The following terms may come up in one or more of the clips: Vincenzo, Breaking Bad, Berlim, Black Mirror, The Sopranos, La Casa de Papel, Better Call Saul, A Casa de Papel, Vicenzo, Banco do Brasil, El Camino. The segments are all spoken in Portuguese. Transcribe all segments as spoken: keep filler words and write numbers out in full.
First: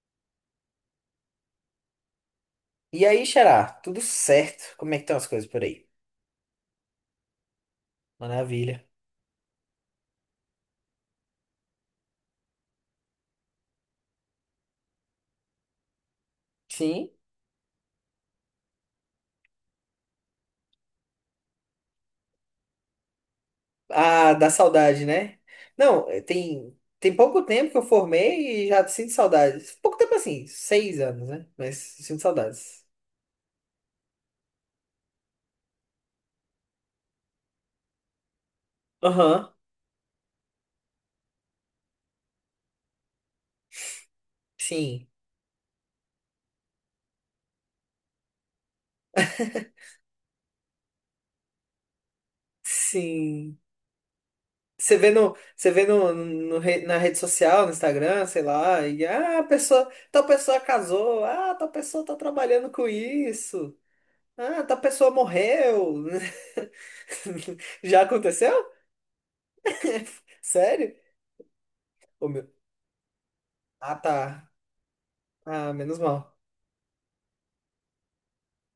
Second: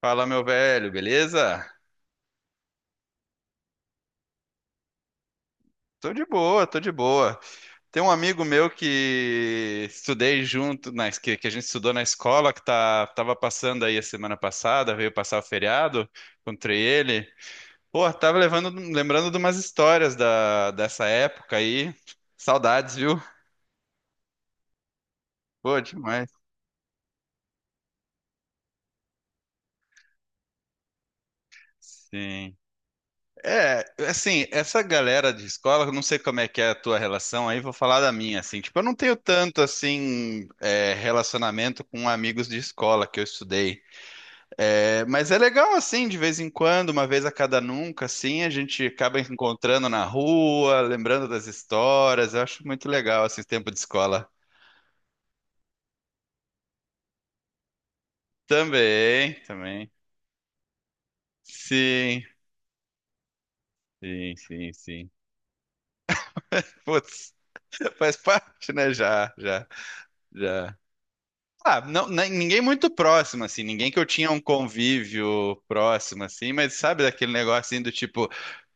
Fala, meu velho, beleza? E aí, Xará, tudo certo? Como é que estão as coisas por aí? Tô de boa, tô de boa. Tem um amigo meu Maravilha. que estudei junto, na, que, que a gente estudou na escola, que tá, tava passando aí a semana passada, veio passar o feriado, encontrei Sim. ele. Pô, tava levando, lembrando de umas histórias da, dessa época aí. Saudades, viu? Ah, dá saudade, né? Pô, Não, eh, demais. tem, tem pouco tempo que eu formei e já sinto saudades. Pouco tempo assim, seis anos, né? Mas sinto Sim. saudades. É, assim, essa galera de escola, eu não sei como é que é a tua relação, aí vou falar da minha, assim, tipo, eu não tenho Aham. tanto, assim, é, relacionamento com amigos de escola que eu estudei. É, Sim, mas é legal, assim, de vez em quando, uma vez a cada nunca, assim, a gente acaba encontrando na rua, lembrando das histórias, eu acho muito legal, assim, esse sim. tempo de escola. Você vê, no, você vê no, no re- na rede social, no Instagram, sei lá, e Também, ah, a também, pessoa, tal pessoa casou, ah, tal pessoa tá sim, trabalhando com isso, sim, ah, sim, tal sim. pessoa morreu. Putz, Já faz aconteceu? parte, né, já, já. Já. Sério? Ah, não, Ô, nem- meu... ninguém muito próximo, assim, ninguém Ah, que eu tinha um tá. convívio Ah, menos próximo, mal. assim, mas sabe daquele negócio assim do tipo.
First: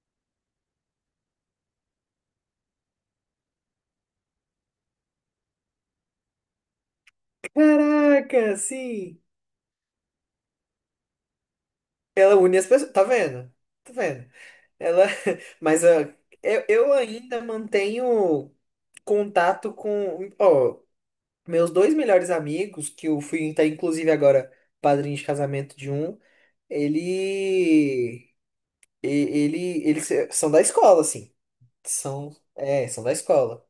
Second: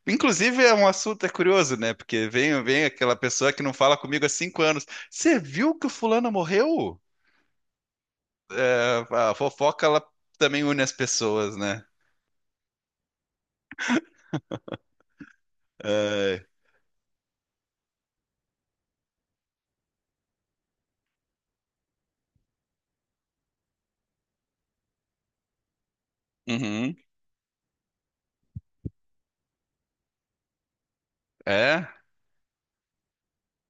Inclusive é um assunto, é curioso, né? Porque vem, vem aquela pessoa que não fala comigo há cinco anos. Você viu que o fulano morreu? Caraca, É, sim. a fofoca, ela também une as pessoas, né? Ela une as pessoas. Tá vendo? Tá vendo? Ela. Mas ah, É, eu, eu ainda mantenho contato com. Ó, meus dois melhores amigos, que eu fui, tá, inclusive, agora padrinho de casamento de um, uhum, ele. e- Ele. Eles são da escola, assim. é, São. É, são da escola.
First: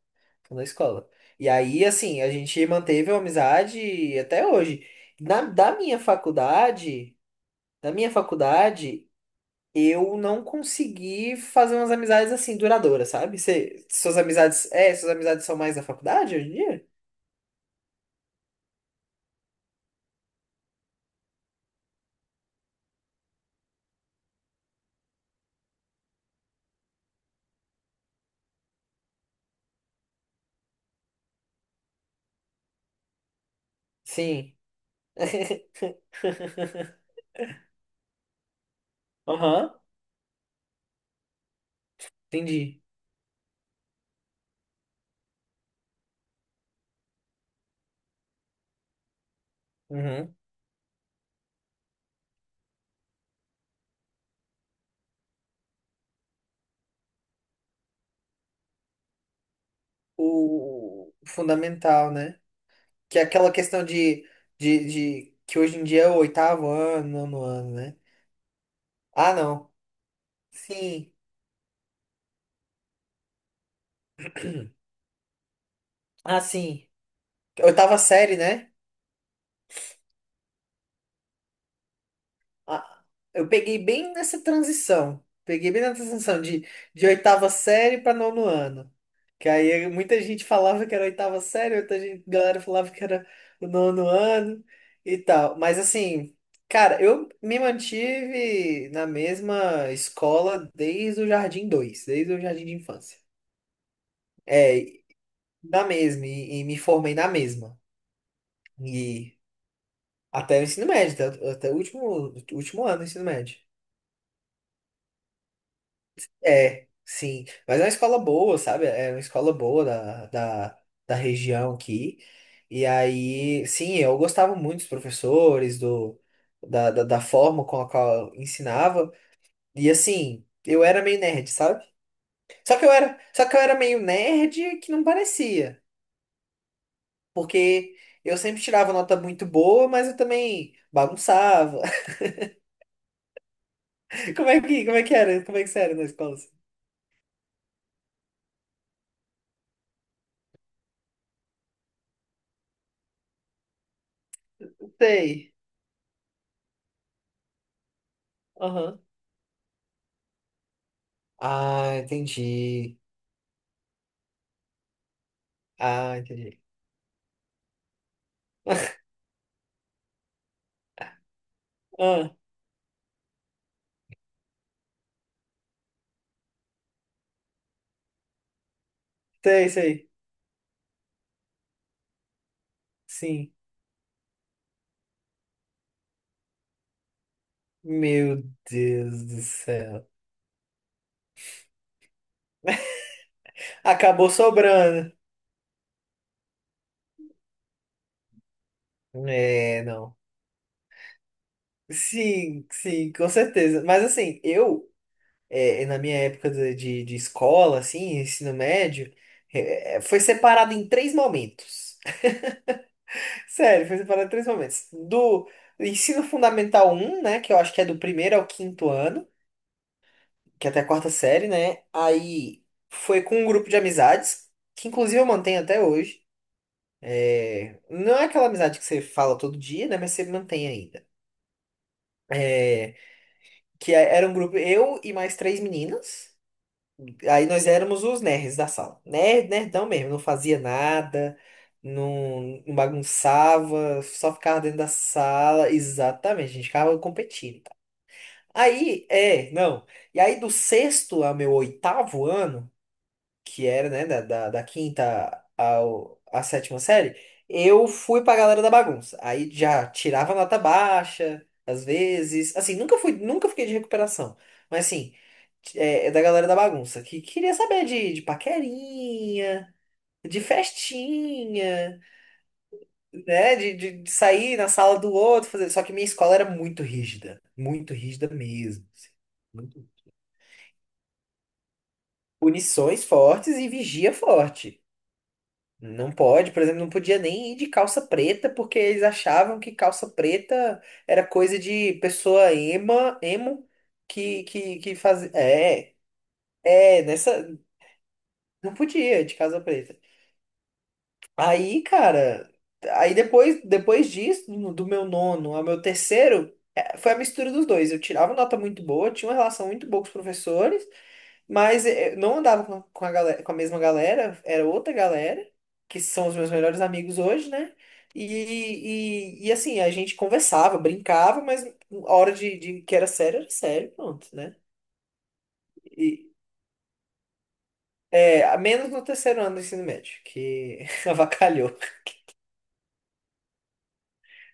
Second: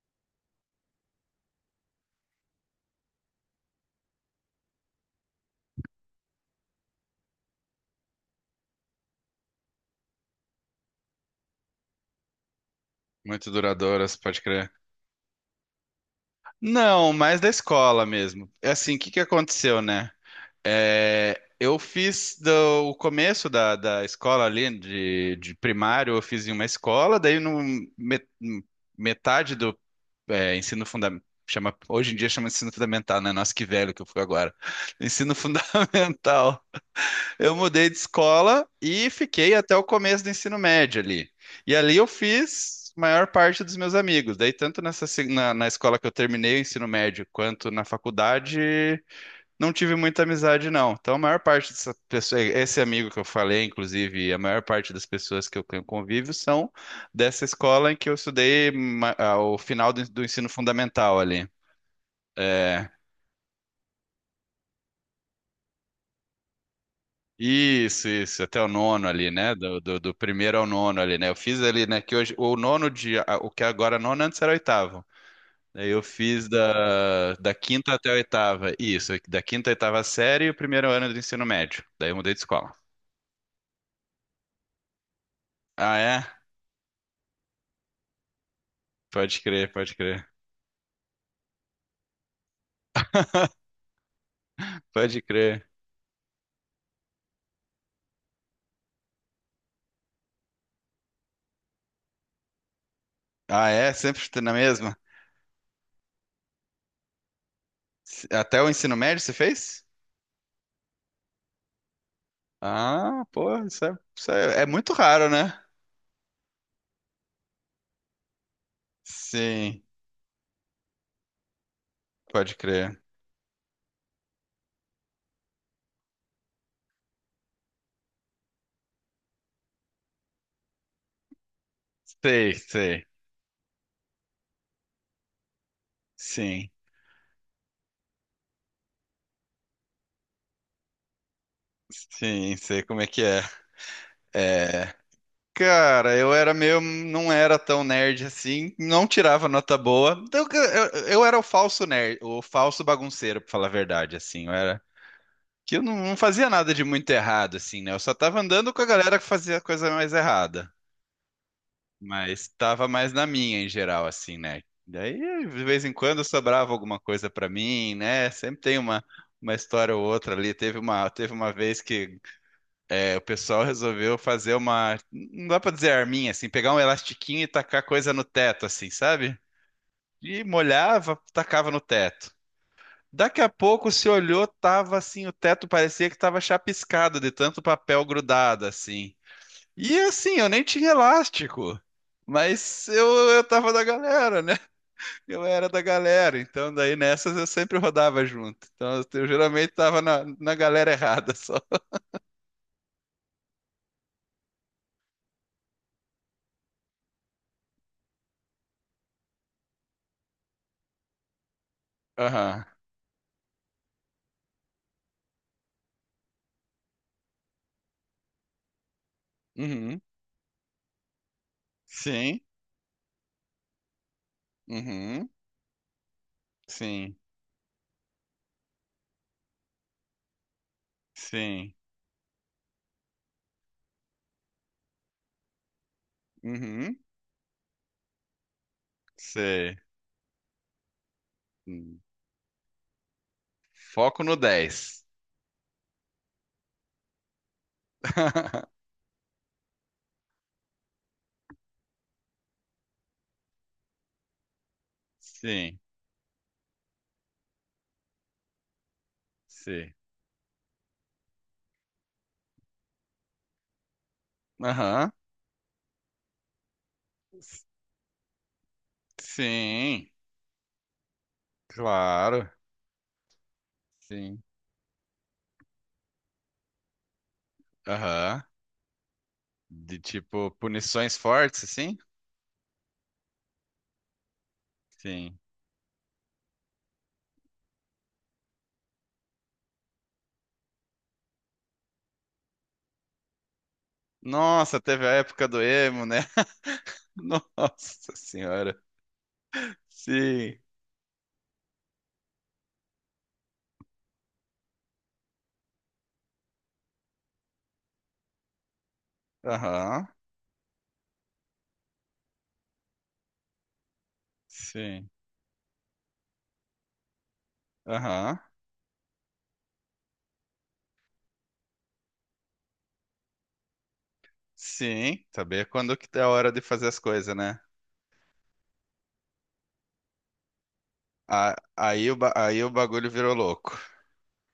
Na escola. E aí, assim, a gente manteve a amizade até hoje. Na, da minha faculdade, da minha faculdade, eu não consegui fazer umas amizades assim duradouras, sabe? muito Cê, duradouras, suas pode amizades, crer. é, suas amizades são mais da faculdade hoje em dia? Não, mais da escola mesmo. É assim, o que que aconteceu, né? É, eu fiz do- o começo da, da escola ali, de, de primário, eu fiz em uma escola, daí no me- metade do é, ensino fundamental, chama, hoje em dia chama ensino fundamental, né? Nossa, que velho que eu fui agora. Sim. Ensino fundamental. Eu mudei de escola e fiquei Aham, até o começo do ensino médio ali. E ali eu entendi. fiz a maior parte dos meus amigos. Daí, tanto nessa, se- na, na escola que eu terminei o ensino médio, quanto na faculdade, não tive muita Uhum. amizade, não. Então, a maior parte dessa pessoa, esse amigo que eu falei, inclusive, a maior parte das pessoas que eu tenho convívio são dessa escola em que eu estudei ma- ao final do, do ensino O fundamental ali. fundamental, né? É, Que é aquela questão de, de, de que hoje em dia é o oitavo ano, nono ano, né? isso, isso, até o nono ali, Ah, né? não. Do, do, do primeiro ao nono Sim. ali, né? Eu fiz ali, né? Que hoje, o nono de, a- o que agora é nono, antes era oitavo. Aí eu Ah, fiz sim. da, da quinta Oitava até a série, né? oitava, isso, da quinta à oitava série e o primeiro ano do ensino médio. Daí eu mudei de escola. A- Eu peguei bem nessa transição. Peguei bem Ah, nessa é? transição de, de oitava série para nono ano. Pode Que crer, aí pode muita crer. gente falava que era oitava série, outra gente- galera falava que era o nono ano e Pode tal. crer. Mas assim, cara, eu me mantive na mesma escola desde o Jardim dois, desde o Jardim de Infância. Ah, é? Sempre na É, mesma? na mesma, e, e me formei na mesma. Até o ensino médio você E fez? até o ensino médio, até, até o último, último ano do ensino Ah, pô, médio. isso é, isso é, é muito raro, né? É, sim. Mas é uma escola boa, sabe? É uma escola Sim, boa da, da, da região aqui. pode E crer. aí, sim, eu gostava muito dos professores, do, da, da, da forma com a qual ensinava. E assim, eu era meio nerd, sabe? Sei, Só que eu sei. era, só que eu era meio nerd que não parecia. Sim, Porque eu sempre tirava nota muito boa, mas eu também bagunçava. sim, sei como é que é. Como é que, É. como é que era? Como é que você era na Cara, eu escola? era meio. Não era tão nerd assim, não tirava nota boa. Eu, eu, eu era o falso nerd, o falso bagunceiro, pra falar a verdade, assim. Eu era. Sei. Que eu não, não fazia nada de muito errado, assim, né? Eu só tava andando com a Aham. galera que fazia coisa mais errada. Ah, Mas tava entendi. mais na minha em geral, assim, né? Daí, de vez em Ah, quando, entendi. sobrava alguma coisa pra mim, né? Sempre tem uma, uma história ou outra ali. Teve uma, teve uma vez que Ah, é, o pessoal resolveu fazer uma. Não dá pra dizer arminha, assim, pegar um elastiquinho e tacar coisa no teto, assim, sabe? sei, sei. E molhava, tacava no teto. Daqui a Sim. pouco se olhou, tava assim, o teto parecia que tava chapiscado de tanto papel Meu grudado, assim. Deus do E céu. assim, eu nem tinha elástico, mas eu, eu tava da Acabou galera, né? sobrando. Eu era da galera, então daí nessas eu sempre rodava junto. Então eu, eu geralmente É, tava não. na, na galera errada só. Sim, sim, com certeza. Mas assim, eu, é, na minha época de, de, de escola, assim, ensino médio, é, é, foi separado em três momentos. Aham. Sério, foi separado em três momentos. Do ensino fundamental um, né, que eu acho que é do primeiro ao quinto ano, Uhum. que é até a quarta série, né? Sim. Aí foi com um grupo de amizades, que inclusive eu Uhum. mantenho até hoje. Sim. É, não é aquela amizade que você fala todo dia, né? Mas você mantém ainda. Sim. É, que é- era um grupo, eu e mais três meninas. Uhum. Aí nós éramos os nerds da sala. Nerd, Sei. nerdão mesmo, não fazia nada, Hum. não, não bagunçava, Foco só no ficava dentro da dez sala. Exatamente, a gente ficava competindo. Aí, é, não. E aí do sexto ao meu oitavo ano, que era, né, da, da, da quinta Sim. ao, à sétima série, eu fui pra galera da bagunça. Aí já Sim. tirava nota baixa, às vezes. Assim, nunca fui, nunca fiquei de recuperação. Mas Aham. assim, é, é da galera da bagunça, que queria saber de, de paquerinha, Sim. de festinha, Claro. né? De, de, de Sim. sair na sala do outro, fazer. Só que minha escola era muito rígida, muito rígida Aham. mesmo. Assim, muito- De tipo punições fortes, assim? Punições fortes e vigia forte. Sim. Não pode, por exemplo, não podia nem ir de calça preta, porque eles achavam que calça preta era coisa de pessoa ema, emo, que, que, Nossa, que teve a fazia. época do É, emo, né? é, nessa. Nossa Não senhora. podia ir de calça preta. Sim. Aí, cara, aí depois, depois disso, no- do meu nono ao meu terceiro, é, foi a mistura dos dois. Eu tirava nota muito boa, tinha uma relação muito boa Aham. com os professores. Mas eh, não andava com com a, galera, com a mesma galera, era outra Sim. galera, que são os meus melhores amigos hoje, né? E, Aham. e, e, assim, a gente conversava, brincava, mas a hora de, de que era sério, era sério, pronto, né? Sim. Saber quando E, que é a hora de fazer as coisas, né? é, a menos no terceiro ano do ensino médio, que A- avacalhou. Aí o, ba- aí o bagulho virou louco.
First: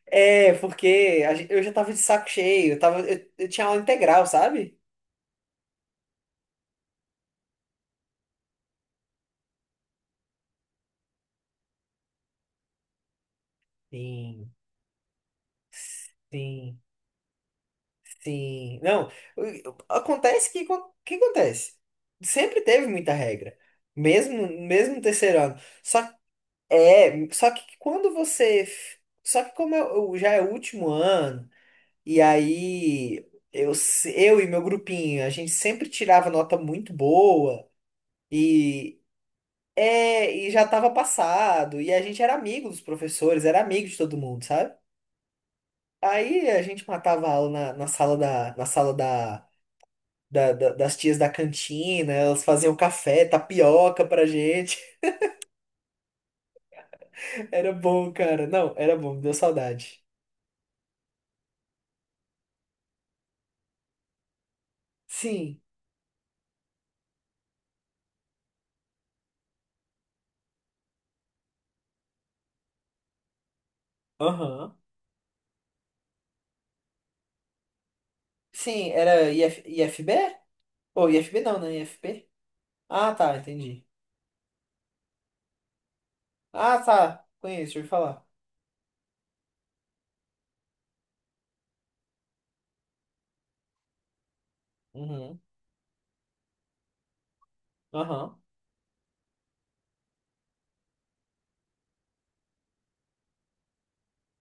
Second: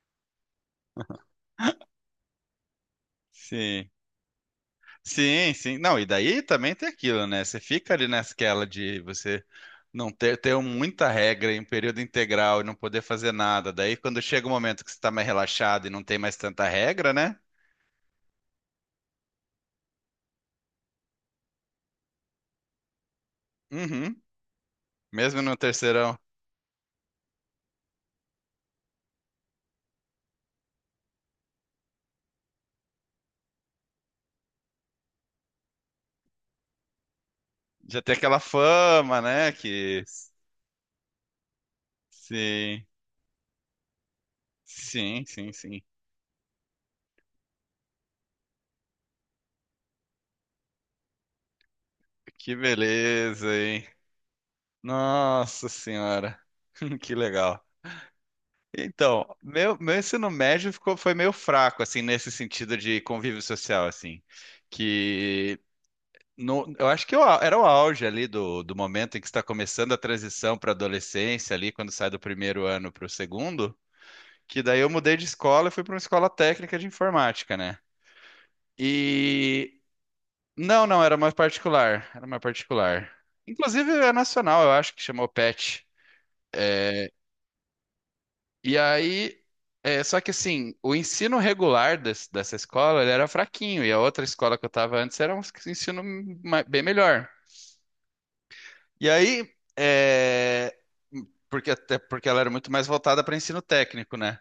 É, porque a gen- eu já tava de saco cheio, eu, tava, eu, eu tinha aula Sim. integral, sabe? Sim, sim. Não, e daí também tem aquilo, né? Você fica ali naquela de você não ter, ter muita regra em período integral e não poder fazer nada. Daí quando chega o Sim, momento que você está mais relaxado e não tem mais tanta sim. regra, né? Sim, não, acontece que o que acontece? Sempre teve muita regra, Uhum. mesmo mesmo no terceiro Mesmo no ano. Só terceirão. É, só que quando você, só que como eu, eu- já é o último ano e aí eu se- eu e meu grupinho, a gente sempre tirava nota muito boa Já tem aquela e fama, né? Que. é, e já tava passado e a gente era amigo dos Sim, professores, era amigo de todo mundo, sabe? sim, sim, sim. Aí a gente matava a aula na, na sala da na sala da da- da- das tias da cantina, elas Que faziam café, beleza, hein? tapioca pra gente. Nossa senhora, que legal. Era bom, cara. Não, era bom, Então, deu meu, meu saudade. ensino médio ficou, foi meio fraco, assim, nesse sentido de convívio social, assim. Que Sim, no, eu acho que eu, era o auge ali do, do momento em que está começando a transição para adolescência, ali, quando sai do primeiro ano para o segundo. Que aham. daí eu mudei de escola e fui para uma escola técnica de informática, né? Sim, era i i f E I f b. não, não, Ou era i f uma b não, né? i f particular. p. Era uma particular. Ah, tá, entendi. Inclusive é nacional, eu acho que chamou PET. Ah, tá, conheço, ouvi falar. E aí, é, só que assim, o ensino regular des- dessa escola, ele era fraquinho, e a outra escola que eu estava antes era um Uhum, ensino ma- bem melhor. aham, E aí, é, porque até porque ela era muito mais voltada para ensino técnico, né?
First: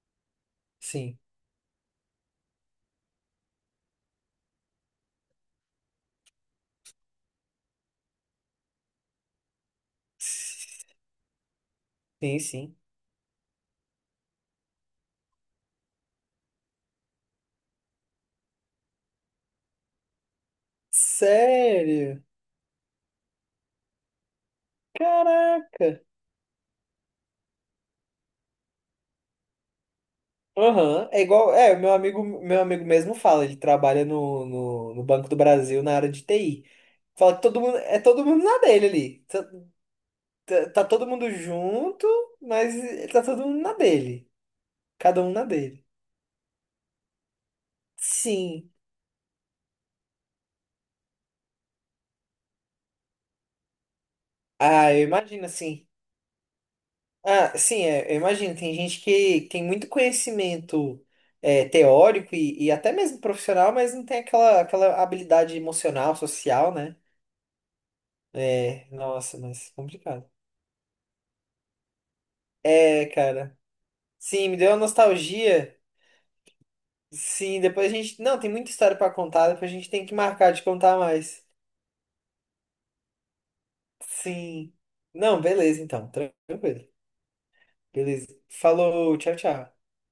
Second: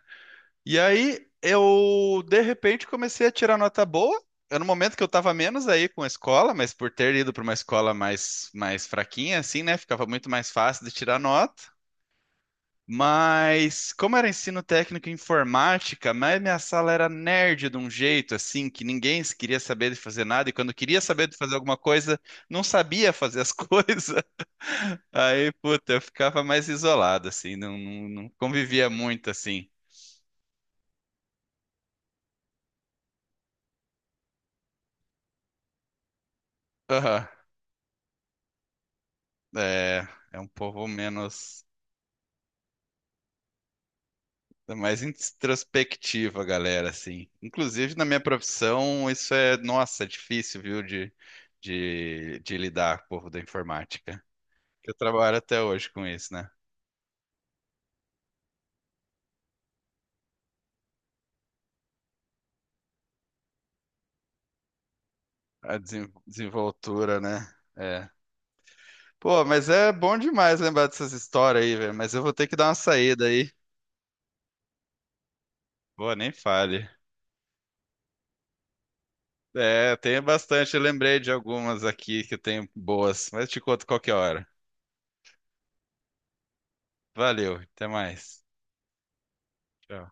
E sim. aí eu, de repente, comecei a tirar nota boa. Era no momento que eu estava menos aí com a escola, mas por ter ido para uma escola mais, mais fraquinha, assim, né? Ficava muito mais fácil de tirar nota. Sim, sim. Mas, como era ensino técnico em informática, mas minha sala era nerd de um jeito, assim, que ninguém queria saber de fazer nada, e quando queria saber de fazer alguma coisa, Sério? não sabia fazer as coisas. Aí, Caraca. puta, eu ficava mais isolado, assim, não, não, não convivia muito, assim. Aham. É igual, é, meu amigo, meu amigo mesmo fala, ele trabalha no, no, no Banco do Brasil na área de T I. Fala que todo mundo, é todo mundo na dele ali. Tá, É, é um tá- tá povo todo mundo menos, junto, mas tá todo mundo na dele. é mais Cada um na dele. introspectiva, galera, assim. Inclusive, na minha Sim. profissão, isso é, nossa, é difícil, viu, de, de, de lidar com o povo da informática. Eu Ah, eu trabalho imagino, até assim. hoje com isso, né? Ah, sim, é, eu imagino. Tem gente que tem muito conhecimento é, teórico e, e até mesmo profissional, mas não tem aquela, aquela habilidade A desen- emocional, social, né? desenvoltura, né? É. É, nossa, Pô, mas mas é bom complicado. demais lembrar dessas histórias aí, velho. Mas eu vou ter que dar uma É, saída aí. cara. Sim, me deu uma nostalgia. Pô, nem fale. Sim, depois a gente. Não, tem muita história pra contar, depois a gente É, tem que tem marcar de bastante. Eu contar lembrei de mais. algumas aqui que tem boas, mas te conto qualquer hora. Sim. Não, beleza, então. Tranquilo. Valeu, até Beleza. mais. Falou, tchau, tchau. Tchau.